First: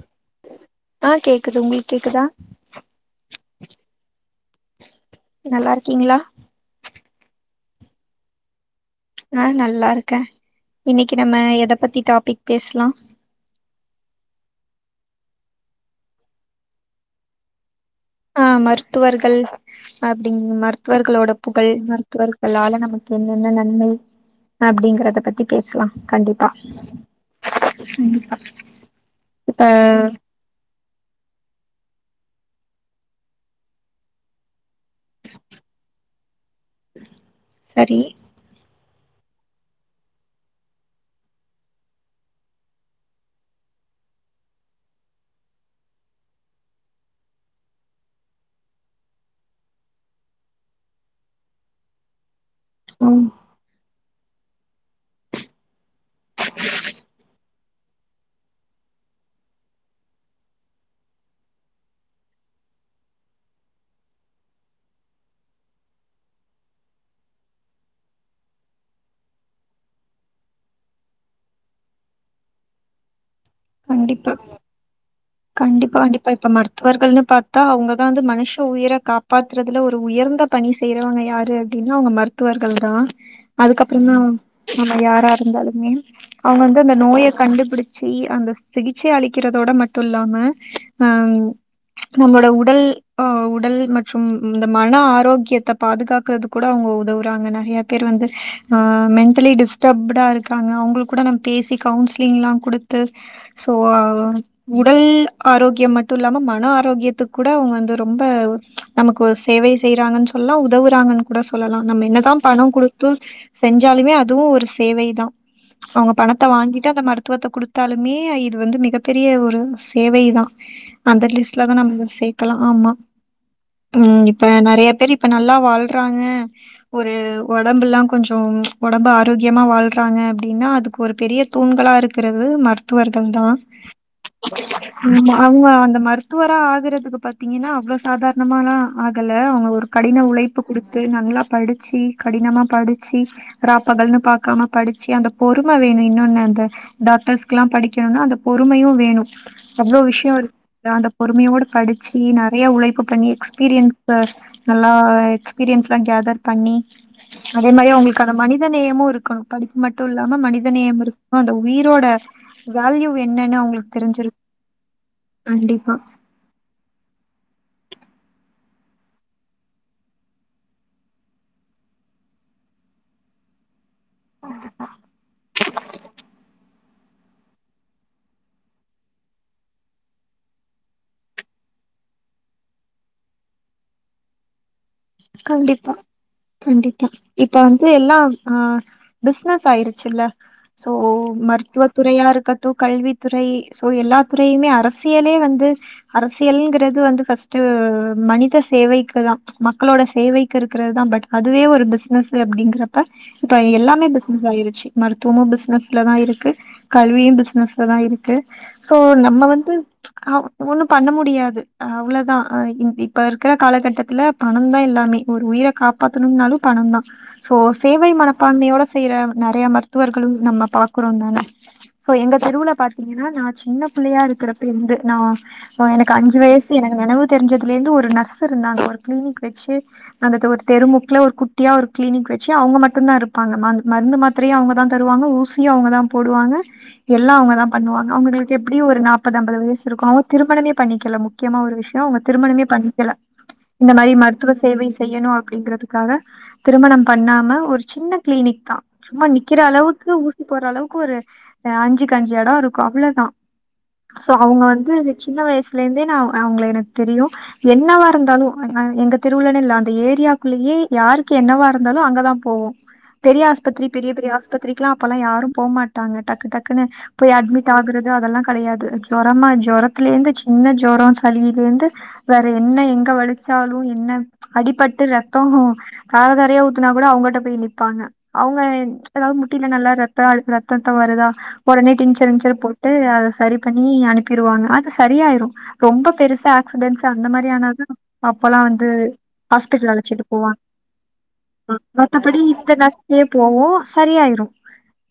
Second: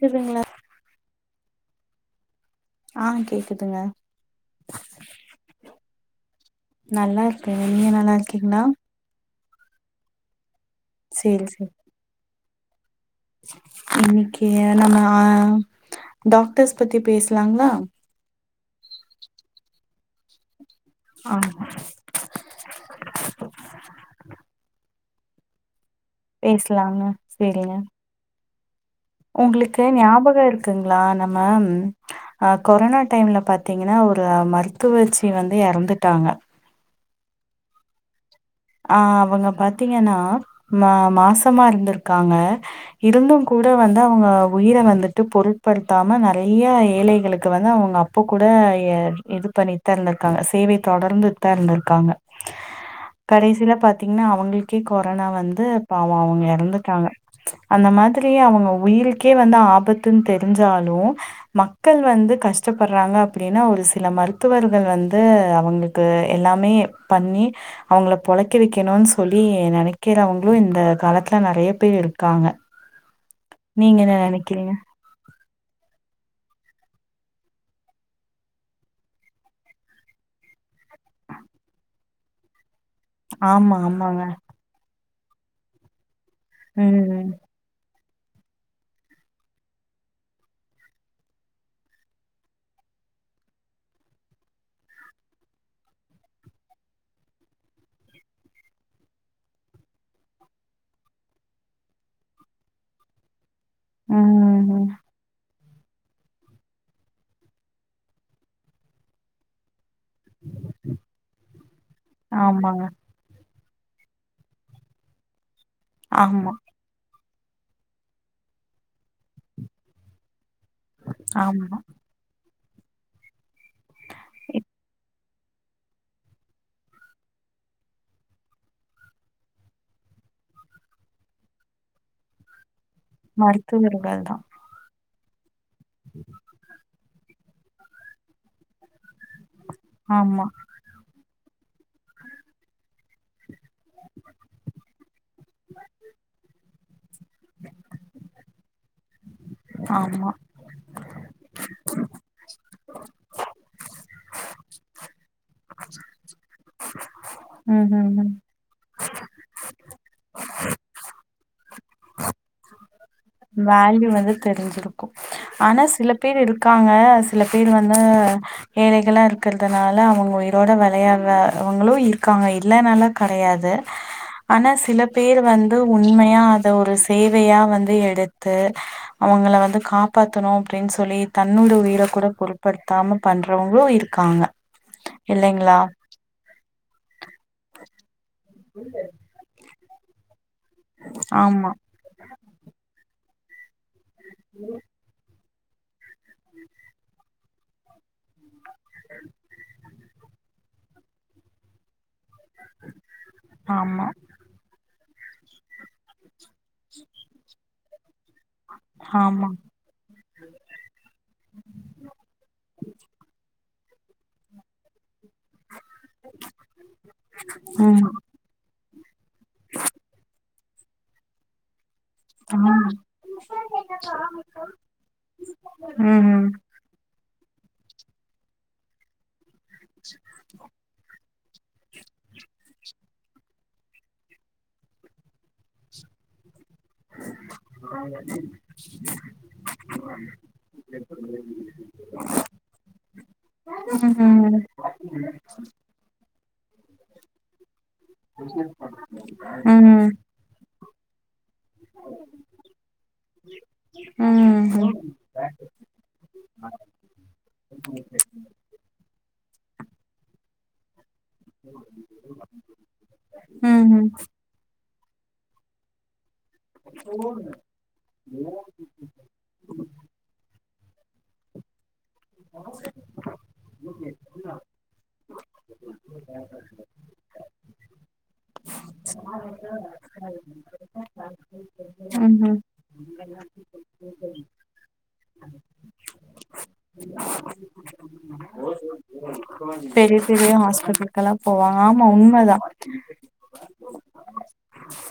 கேக்குதுங்களா ஆ கேக்குது உங்களுக் கேக்குதா ஆ கேக்குதுங்க நல்லா இருக்கீங்களா நல்லா நீங்க நல்லா இருக்கீங்களா ஆ நல்லா இருக்கே இன்னைக்கு நம்ம சேரி சேரி எத பத்தி டாபிக் பேசலா இன்னைக்கு நம்ம ஆ டாக்டர்ஸ் பத்தி பேசலாங்களா ஆ மருத்துவர்கள் அப்டிங்கமர் மருத்துவர்களோட ஆ புகழ் மருத்துவர்களால நமக்கு என்னென்ன நன்மை அப்டிங்கறத பத்தி பேசலா கண்டிப்பா பேசலாங்க சேரிங்க கண்டிப்பா உங்களுக்கு ஞாபகம் இருக்குங்களா நம்ம ஆ கொரோனா டைம்ல பாத்தீங்கன்னா ஒரு மருத்துவச்சி வந்து எறந்துட்டாங்க சரி ஆ அவுங்க பாத்தீங்கன்னா மா மாசமா இருந்திருக்காங்க இருந்தும் கூட வந்து அவங்க உயிர வந்துட்டு பொருட்படுத்தாம நெறைய ஏழைகளுக்கு வந்து அவுங்க அப்ப கூட இது பண்ணிட்டு தா இருந்திருக்காங்க சேவை தொடர்ந்து தா இருந்திருக்காங்க ம் கடைசில பார்த் த்தீங்கன்னா அவங்களுக்கே கொரோனா வந்து பாவும் அவுங்க எறந்துட்டாங்க அந்த மாதிரியே அவுங்க உயிருக்கே வந்து ஆபத்துன்னு தெரிஞ்சாலு மக்கள் வந்து கஷ்டப்படுறாங்க அப்டின்னா ஒரு சில மருத்துவர்கள் வந்து அவுங்களுக்கு எல்லாமே பண்ணி அவங்கள பொழைக்கவெக்கணும்ன்னு சொல்லி நினைக்கிறவங்களும் இந்த காலத்துல நெறைய பேர் இருக்காங்க நீங்க என்ன கண்டிப்பா நினைக்கிறீங்க கண்டிப்பா கண்டிப்பா இப்ப மருத்துவர்கள்ன்னு பார்த்தா அவுங்கதா வந்து மனுஷ உயிர காப்பாத்துறதுல ஒரு உயர்ந்த பணி செய்றவங்க யாரு அப்படின்னா அவுங்க மருத்துவர்கள் தா ஆமா அதுக்கப்புற தா ஆமாங்க நம்ம யாரு ரா இருந்தாலுமே அவுங்க வந்து அந்த நோய ம் கண்டுபிடிச் சி அந்த சிகிச்சை அளிக்கிறதோட மட்டு இல்லாம அ நம்மோட உடல் அ உடல் மற்றும் இந்த மன ஆரோக்கியத்த பாதுகாக்கறது கூட அவுங்க உதவுறாங்க நெறைய பேர் வந்து அ மென்டலி டிஸ்டர்ப்டா இருக்காங்க அவங்களுக்கு கூட நம்ம பேசி கவுன்சிலிங்ல்லா குடுத்து சோ ம் உடல் ஆரோக்கியம் மட்டு இல்லாம மன ஆரோக்கியத்துக்கு கூட அவுங்க வந்து ரொம்ப நமக்கு சேவை செய்யறாங்கன்னு சொல்லலா உதவுறாங்கன்னு கூட சொல்லலா நம்ம என்னதா பணம் ஆமாங்க குடுத்து செஞ்சாலுமே அதுவு ஒரு சேவை தா அவுங்க பணத்த ஆமா வாங்கிட்டு அத மருத் தத்துவத்த கொடுத்தாலுமேஐ இது வந்து மிகப் பெரிய ஒரு சேவை தா அந்த லிஸ்ட்ல தா ஆமா நம்ப சேக் க்கலா ஆமா ம் இப்ப இப் நெறையா பேரு ப் இப்ப நல்லா வாள்றாங்க ஒரு ஒடம்புல்லா கொஞ்சொ ஒடம்பு ஆரோக்கியமா வாள்றாங்க அப்டின்னா அதுக்கு ஒரு பெரிய தூண்களா இருக்கறது மருத்துவர் ட்டுந்தா மருத்துவர்கள் தா ம் ஆமா அந்த மருத்துவரா ஆகுறதுக்கு பத் த்தீங்கன்னா அவ்ளோ சாதார்ணமாலா ஆகல அவங்க ஒரு கடின ஆமா உழைப்பு குடுத்து நல்லாப் படிச்சி கடினமா படிச்சி ராப்பகல்னு பாக்காம படிச்சி அந்தக் பொறும வேணு இன்னொன்னு அந்த டாக்டர்ஸ்குலா படிக் கணுன்னா அந்த பொறுமையு வேணு அவ்ளோ ஆமா விஷயொ இருக் அந்த பொறுமையோட படிச்சி நெறையா உழைப்பு பண்ணி எக்ஸ்பீரியன்சு நல்லா எக்ஸ்பீரியன்ஸ்லா கேதர் பண்ணி அதே ம் மாரி ம் ம் அவுங்களுக்கான மனித நேயமு இருக் க்கணு படிப்பு மட்டு இல்லாம மனிதநேயம் இருக்கும் அந்த உயிரோட வேல்யூ என்னன்னு அவங்களுக்கு வேல்யூ வந்து தெரிஞ்சிருக்கு தெரிஞ்சிருக்கு ஆனா கண்டிப்பா சில பேர் இருக்காங்க சில பேர் வந் ந்து ஏழைகளா இருக்கற்துனால அவங்க உயிரோட வெளையாட்ற அவங்களு இருக்காங்க இல்லன்னுலா கெடையாது ஆனா சில பேர் வந்து உண்மையா அத ஒரு ச தேவையா வந்து எடுத் த்து அவங்கள வந்து காப்பாத்தணு அப்டின்னு சொல்லி தன்னோட உயிரக் கூட பொருட்படுத்தாம பண்றவங்களு இருக்காங்க இல்லைங்களா கண்டிப்பா கண்டிப்பா இப்ப வந்து எல்லாம் ஆ பிஸ்னஸ் ஆயிரு ச்சில்ல சோ ஆமா, மருத்துவ துறையா இருக்கட்டு கல்வித் துறை சோ எல்லா துறையுமே அரசியலே வந்து து அரசியல்ங்கிறது வந்து பஃஸ்டு மனித ச சேவைக்குதா மக் மக்களோட சேவைக்கு இருக்கறது தா பட் அதுவே ஒரு பிஸ்னஸ் அப்படிங்கறப்ப இப்ப ஆமா, எல்லாமே பிஸ்னஸ் ஆயிருச்சு மருத்துவமு பிஸ்னஸ்ல தா இருக்கு கல்வியு பிஸ்னஸ் லதா இருக்கு சோ நம்ம ஆமா. வந்து அ ஒ ஒண்ணு பண்ண முடியாது அவ்ளோதா அ இந் இப்ப இருக்கற காலகட்டத்துல பணோந்தா எல்லாமே ஒரு உயிரக் காப்பாத்தணுன்னாலு பணோந்தா சோ ம். சேவை மனப்பான்மையோட ச செய்யற நெறைய மருத்துவர்களும் நம்ம பாக்குறோந்தான சோ எங்க தெருவுல ஆமா. பாத்தீங்கன்னா நா சின்ன புள்ளையா இருக்கறப்பருந்து நா எனக்கு அஞ்சு ம். வயசு எனக்கு நெனவு தெரிஞ்சதுலேருந்து ஒரு நர்ஸ் இருந்தாங்க ஒரு கிளினிக் வெச்சு அந்த தொ தெருமுக்ல ஒரு குட்டியா ஒரு கிளினிக் வெச்சு அவங்க மட்டுந்தா இருப் ப்பாங்க மருந் மருந்து மாத்திரையு அவுங்கதா தருவாங்க ஊசியு அவுங்கதா போடுவாங்க எல்லா அவுங்கதா பண்ணுவாங்க அவுங்களுக்கு எப்டியு ஒரு நாப்பது அம்பது வயசு இருக்கும் அவங்க திருமணமே பண்ணிக்கல முக்கியமா ஒரு விஷயொ அவங்க திருமணமே பண்ணிக்கல இந்த மாரி மருத்துவ ம். சேவை செய்யணு அப்படிங்கறதுக்காக திருமணம் பண்ணாம ஒரு சின்ன கிளினிக் தா சும்மா நிக்குற அளவுக்கு ம். ஊசி போற்ற அளவுக்கு ஒரு ஆ அஞ்சுக்கு அஞ்சு எடொ இருக்கும் அவ்ளோதா சோ அவுங்க ம். ம். வந்து சின்ன வயஸ்லருந்தே நா அவுங்கள எனக்கு தெரியு என்னவா இருந்தாலு நா எங்க தெருவுலன்னுல்ல அந்த ஏரியாக்குள்ளேயே யாருக் க்கு என்னவா இருந்தாலு அங்கதா போவோ பெரிய ம் ஆஸ்பித்திரி ம் பெரிய பெரிய ஆஸ்பித்திரி க்கே அப்பெல்லா யாரும் போ மாட்டாங்க டக்கு டக்குன்னு போய் அட்மிட் ஆகுறது அதெல்லா கெடையாது ஜொரமா ஜொரத்துலேந்து சின்ன ஜொ ஜொறொ சலிலருந்து வேற என்ன எங்க வலிக் ன்னாலு என்ன அடிபட்டு ரத்தொ தார தாரையா ஊத்துனாக் கூட அவுங்கிட்ட போய் நிப்பாங்க அவுங்க அதாவது முட்டில நல்லா ரத்தொ அழு ரத்தத்தொ வருதா ஒடனே டின்ச்சர் ம் ம் இன்ச்சர் போட்டு அத ச சரி பண்ணி அனுப்பிருவாங்க அது சரியாயிரு ரொம்ப பெருசா ஆக்சிடென்ஸ் அந்த மாரி ஆனாதா அப்பல்லா வந்து ஹாஸ்பிட்டல் பெரிய அழச்சிட்டு பெரிய போவாங்க ஹாஸ்பிட்டலுகெல்லா போவாங்க ஆமா மத்தபடி உண்மதா இந்த நர்ஸ்லயே போவோ சரியாயிரு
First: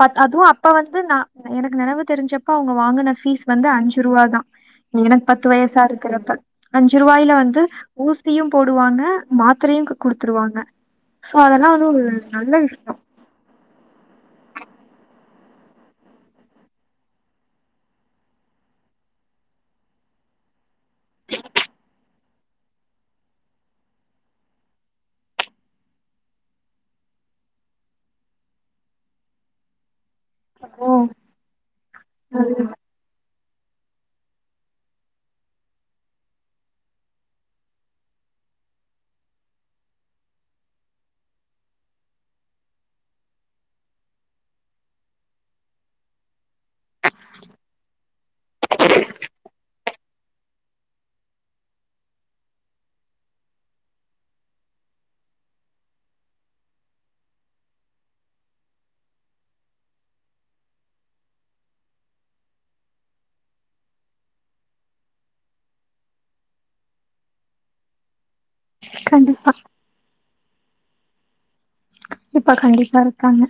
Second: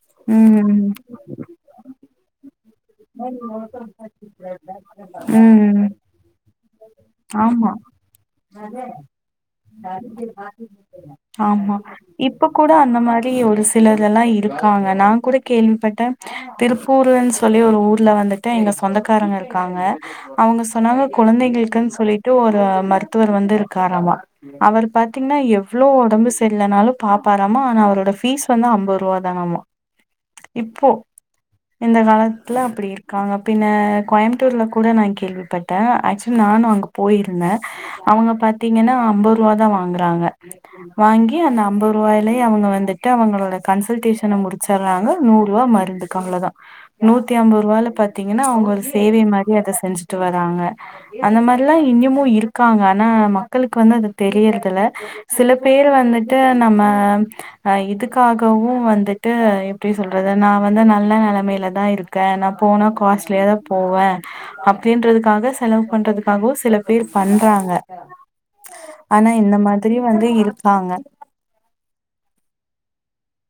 பத் அதுவு அப்ப ம் வந்து நா எனக் நெனவு தெரிஞ்சப்ப அவுங்க வாங்குன ஃபீஸ் வந்து அஞ்சு ரூபா தான் எனக்கு பத்து ம் வயசா இருக்கரப்பா அஞ்சு ரூபாயில வந்து ஆமா ஊசியும் போடுவாங்க மாத் அதெல்லா ஆமா வந்து ஒரு இப்ப நல்ல கூட விஷயோ அந்த மாரி ஒரு சிலதெல்லாம் இருக்காங்க நான் கூட கேள்விப்பட்டே திருப்பூர்லன்னு சொல்லி ஒரு ஊர்ல வந்துட்டு எங்க சொந்தக்காரங்க இருக்காங்க அவுங்க சொன்னாங்க குழந்தைங்களுக்குன்னு சொல்லிட்டு ஒரு மருத்துவர் வந்து இருக்காரமா அவர் பாத்தீங்கன்னா எவ்வளவு உடம்பு செரியல்லனாலும் பாப்பாராமா ஆனா அவரோட ஃபீஸ் வந்து அம்பது ரூபா தானாமா இப்போ ஓ இந்த காலத்துல அப்டி இருக்காங்க ஹ கோயம்புத்தூர்ல கூட நான் கேள்விப்பட்டேன் ஆக்சுவலி நானும் அங்கே போயிருந்தேன் அவங்க பார்த்தீங்கன்னா அம்பது தா வாங்றாங்க வாங்கி அந்த அம்பது ரூவாயிலய அவுங்க வந்துட்டு அவங்களோட கன்சல்டேஷன முடிச்சுர்றாங்க நூறு ரூபா மருந்துக்கு அவ்ளோ தா நூத்தி அம்பது ரூவால பாத்தீங்கன்னா அவுங்க ஒரு சேவை மாரி அத செஞ்சுட்டு வராங்க அந்த மாரில்லா இன்னுமும இருக்காங்க ஆனா மக்களுக்கு வந்து தெரியறதுல சில பேர் வந்துட்டு நம்ம ஆ இதுக்காகவு வந்துட்டு எப்டி சொல்றது நா வந்து நல்ல நெலைமையில தா இருக்கே நா போனா காஸ்ட்லியா தா போவே அப்டின்றதுக்காக செலவு பண்றதுக்காகவு சில பேர் பண்றாங்க ஆனா கண்டிப்பா இந்த மாதிரி வந்து இருக் பாங்க கண்டிப்பா கண்டிப்பா இருக்காங்க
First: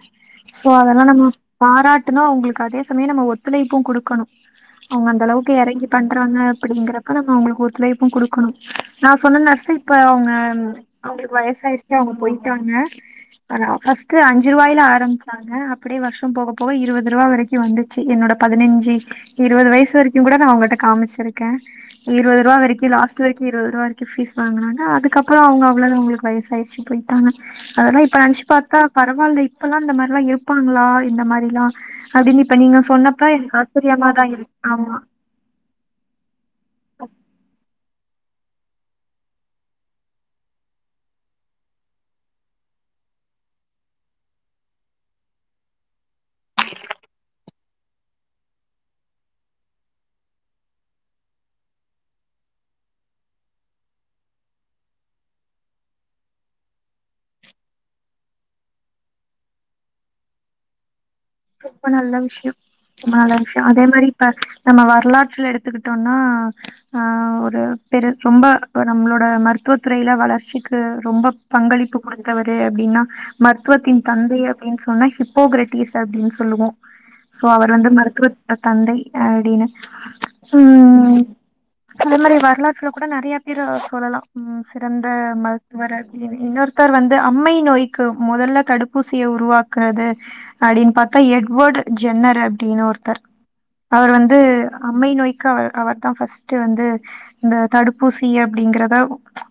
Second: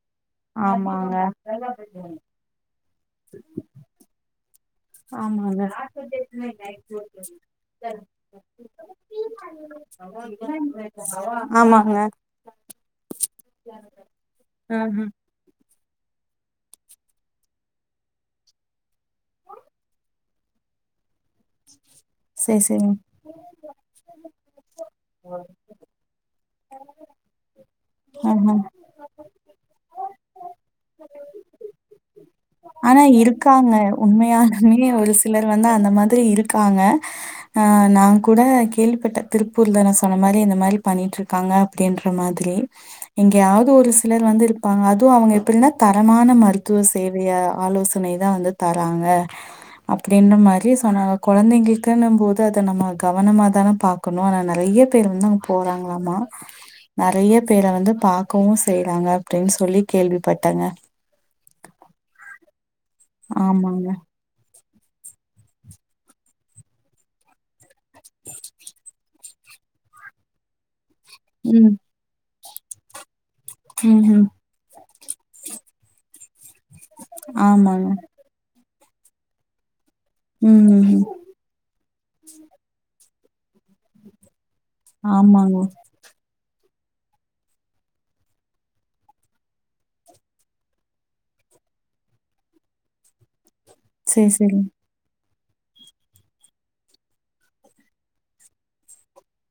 சோ அதெல்லாம் ஆமாங்க நம்ம பாராட்டணும் அவங்களுக்கு அதே சமயம் நம்ம ஒத்துழைப்பும் கொடுக்கணும் அவுங்க அந்த அளவுக்கு ஆமாங்க எறங்கி பண்றாங்க அப்படிங்கரப்ப நம்ம அவங்களுக்கு ஒத்துலைப்பு குடுக்கணு நா சொன்ன நர்ஸ் இப்ப அவுங்க அவங்களுக்கு வயசாயிடுச்சி ஆமாங்க அவுங்க போயிட்டாங்க ஃபஸ்ட் அஞ்சு ரூவாயில ஆஹ ஆரம்முச்சாங்க அப்படியே வருஷம் போக போக இருபது ரூபா வரைக்கும் வந்துச்சு என்னோட பதினஞ்சு இருபது வயசு வரைக்கும் கூட நான் உங்கிட்ட காமிச்சிருக்கேன் இருவது ரூவா சேர் வரைக்கு சேரிங்க லாஸ்ட் வரைக்கு இருவது ரூபா வரைக்கு பீஸ் வாங்கனாங்க அதுக்கப்றோ அவுங்க அவ்ளோதா அவுங்களுக்கு வயசாயிடுச்சி போயிட்டாங்க அதெல்லா இப் இப்ப நெனைச்சு ஆஹ பாத்தா பரவால்ல இப்பல்லா இந்த மாரில்லா இருப்பாங்களா இந்த மாரிலா அப்டினு இப்ப நீங்க ஆனா சொன்னப்ப எனக்கு இருக்காங்க. ஆச்சரியமா தா இருக்கு உண்மையாலுமே ஆமா ஒரு சிலர் வந்து அந்த மாதிரி இருக்காங்க நாங்க கூட கேள்விப்பட்ட திருப்பூர்ல நான் சொன்ன மாரி இந்த மாரி பண்ணிட்டு இருக்காங்க அப்படின்ற மாரி இங்கயாவது ஒரு சிலர் வந்து இருப்பாங்க அதுவும் அவங்க எப்படின்னா தரமான மருத்துவ சேவைய ஆலோசனைதான் வந்து தராங்க அப்படின்ற மாரி ஆனா குழந்தைங்களுக்குன்னு போது அத நம்ம கவனமா தானே பாக்கணு ஆனா நெறைய பேர் வந்து அங்க போறாங்களாமா நெறைய பேர வந்து பாக்கவு செய்றாங்க அப்டின்னு சொல்லி கேள்விப்பட்டங்க ரொம்ப நல்ல விஷயம் ரொம்ப நல்ல விஷயம் அதே ஆமாங்க. மாதிரி இப்ப நம்ம வரலாற்றில் எடுத்துக்கிட்டோம்னா ஆஹ் ஒரு பெரு ரொம்ப நம்மளோட ம மருத்துவத் துறைல வளர்ச்சிக்கு ரொம்ப ம். பங்களிப்பு கொடுத்தவர் அப்படின்னா மருத்துவத்தின் ம்ஹ்ம் தந்தை அப்படின்னு சொன்னா ஹிப்போகரட்டிஸ் அப்படின்னு சொல்லுவோம் சோ அவர் ஆமாங்க. வந்து மருத்துவ துறை தந்தை அப்டின்னு ம் ம் ம் அந்த மாரி வரலாற்றுல கூட நெறைய ஹீரோவா சொல்லலாம் ம்ம் சிறந்த ஆமாங்க. மருத்துவர் அப்பிடுன்னு இன்னொருத்தர் வந்து அம்மை நோய்க்கு முதல்ல தடுப்பூசிய உருவாக்றது அப்டின்னு பாத்தா எட்வர்ட் ஜென்னர் அப்டின்னு ஒருத்தர் அவர் சரி, வந்து சரி. அம்மை நோய்க் அவர் தா ஃபஸ்ட்டு வந்து இந்த தடுப்பூசி அப்டிங்றத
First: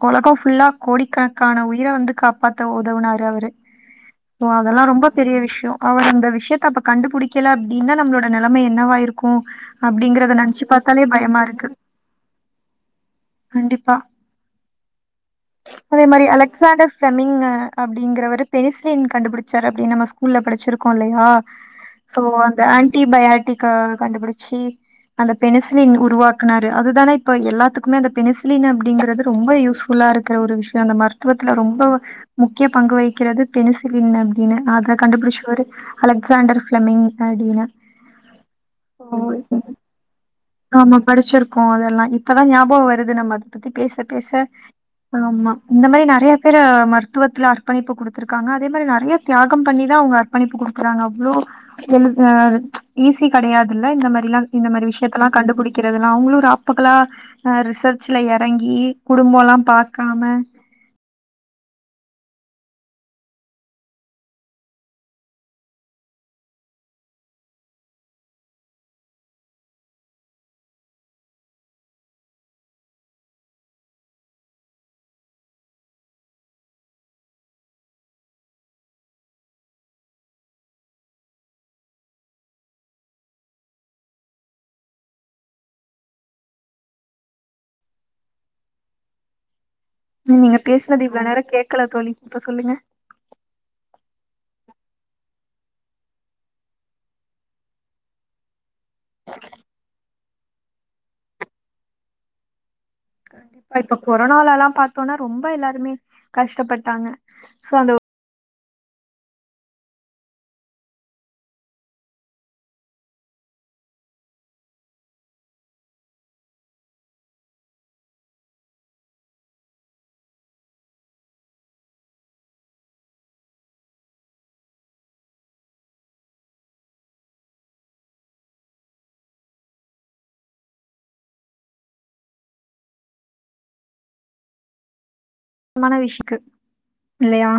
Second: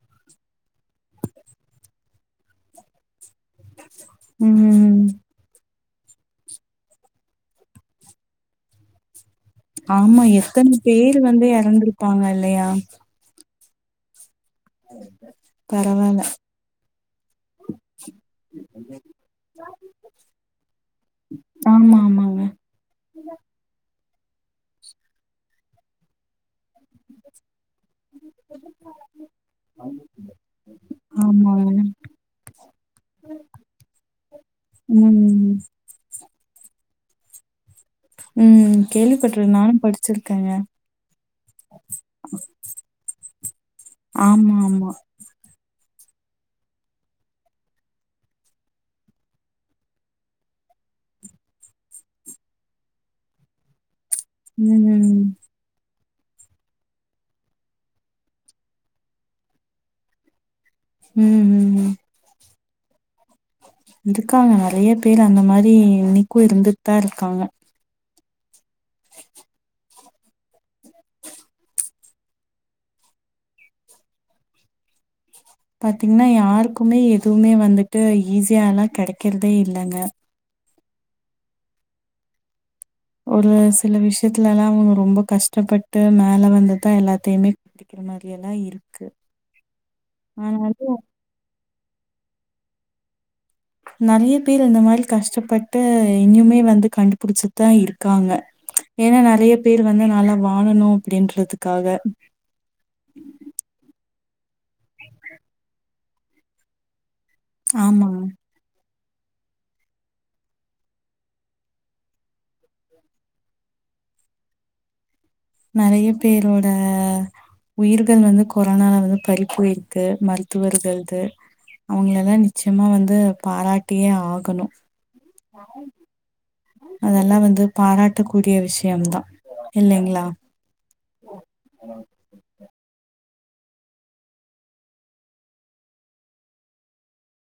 ஒலகம் ஃபுல்லா கோடிக்கணக்கான உயிர வந்து காப்பாத்த உதவுனாரு அவரு சோ அதெல்லாம் ம்ஹ்ம். ரொம்ப பெரிய விஷயம் அவர் அந்த விஷயத்த அப்ப கண்டுபிடிக்கல அப்படின்னா நம்மளோட நிலைமை என்னவா இருக்கும் ஆமா எத்தனை பேரு பயமா வந்து இருக்கு எறந்திருப்பாங்க இல்லையா கண்டிப்பா அதே பரவால்ல. மாரி அலெக்சாண்டர் ஃபெமிங் அப்டிங்கிறவரு பெனிஸ்லின் கண்டுபிடிச்சார் அப்டின்னு நம்ம ஸ்கூல்ல படிச்சிருப்போ இருக்கு இல்லையா ஆமா, சோ ஆமாங்க. அந்த ஆன்ட்டி பயாட்டிக்கு கண்டுபிடிச்சி அந்த பெனிசில உருவாக்குாரு அதுதானே இப்ப எல்லாத்துக்கும் அந்த பெசிலின் அப்படிங்கிறது ரொம்ப யூஸ்புல்லா இருக்கிற ஒரு விஷயம் அந்த மருத்துவத்துல ஆமாங்க. ரொம்ப முக்கிய பங்கு வைக்கிறது பெனசிலின் அப்படின்னு அத ம். கண்டுபிடிச்சாவரு அலெகஸாண்டர் பிலெமிங் அப்டினு ம். கேள்விப்பட்டிருக்கேன். நானும் படிச்சிருக்கேங்க. ஆமா படிச்சிருக்கோ அதெல்லாம் இப்ப தா ஞாபம் வருது நம்ம அது பத்தி பேச பேச ஆமா, ஆமா. ஆமா இந்த மாரி நெறைய பேரு மருத்துவத்துல அர்ப்பணிப்பு குடுத்ருக்காங்க அதே மாரி நெறைய தியாகம் பண்ணி தா அவுங்க படிப்பு கொடுக்குறாங்க அவளோ எ ஈஸி கிடையாது இந்த மாரி இந்த மாரி ம். விஷயத்தெல்லா கண்டுபிடிக்க தாலன் அவங்களும் ஒரு பகளா ஹ் ரிசர்ச்ல இறங்கி குடும்பம் எல்லாம் பாக்காம உம் உம் உம் இருக்காங்க நெறைய பேர் அந்த மாரி இன்னைக்கு இருந்துட் தா இருக்காங்க பாத்தீங்கன்னா யாருக்குமே எதுமே வந்துட்டு ஈஸியா எல்லா கெடைக்கிறதே இல்லைங்க ஒரு சில விஷயத்துல எல்லா ரொம்ப கஷ்டப்பட்டு மேல வந்து தா எல்லாத்தையுமே அது மாரி எல்லா இருக்கு நநீங்க ஆனாலும் பேசுது இவ்வளவு நேரம்கேட் கேக்கல தோலி இப்ப சொல்லுங்க நிறைய பேர் இந்த மாரி கஷ்டப்பட்டு இன்னிமே வந்து கண்டுபிடிச்சுதான் இருக்காங்க ஏன்னா நிறைய பேர் வந்து நால வாழணும் அப்படின்றதுக்காக கண்டிப! ‌‌ச்‌இப்ப கொரோனால எல்லாம் பார்த்தோனா ரொம்ப எல்லாருமே கஷ்டப்பட்டாங்க சோ அந்த ஆமா நிறைய பேரோட உயிர்கள் வந்து கொரோனால வந்து பறிப்புயிருக்கு மருத்துவர்களது அவங்கள எல்லாம் நிச்சயமா வந்து பாராட்டியே ஆகணும் அதெல்லா வந்து பாராட்டக்கூடிய விஷயம் தா இல்லைங்களா மான விஷுக்கு இல்லையா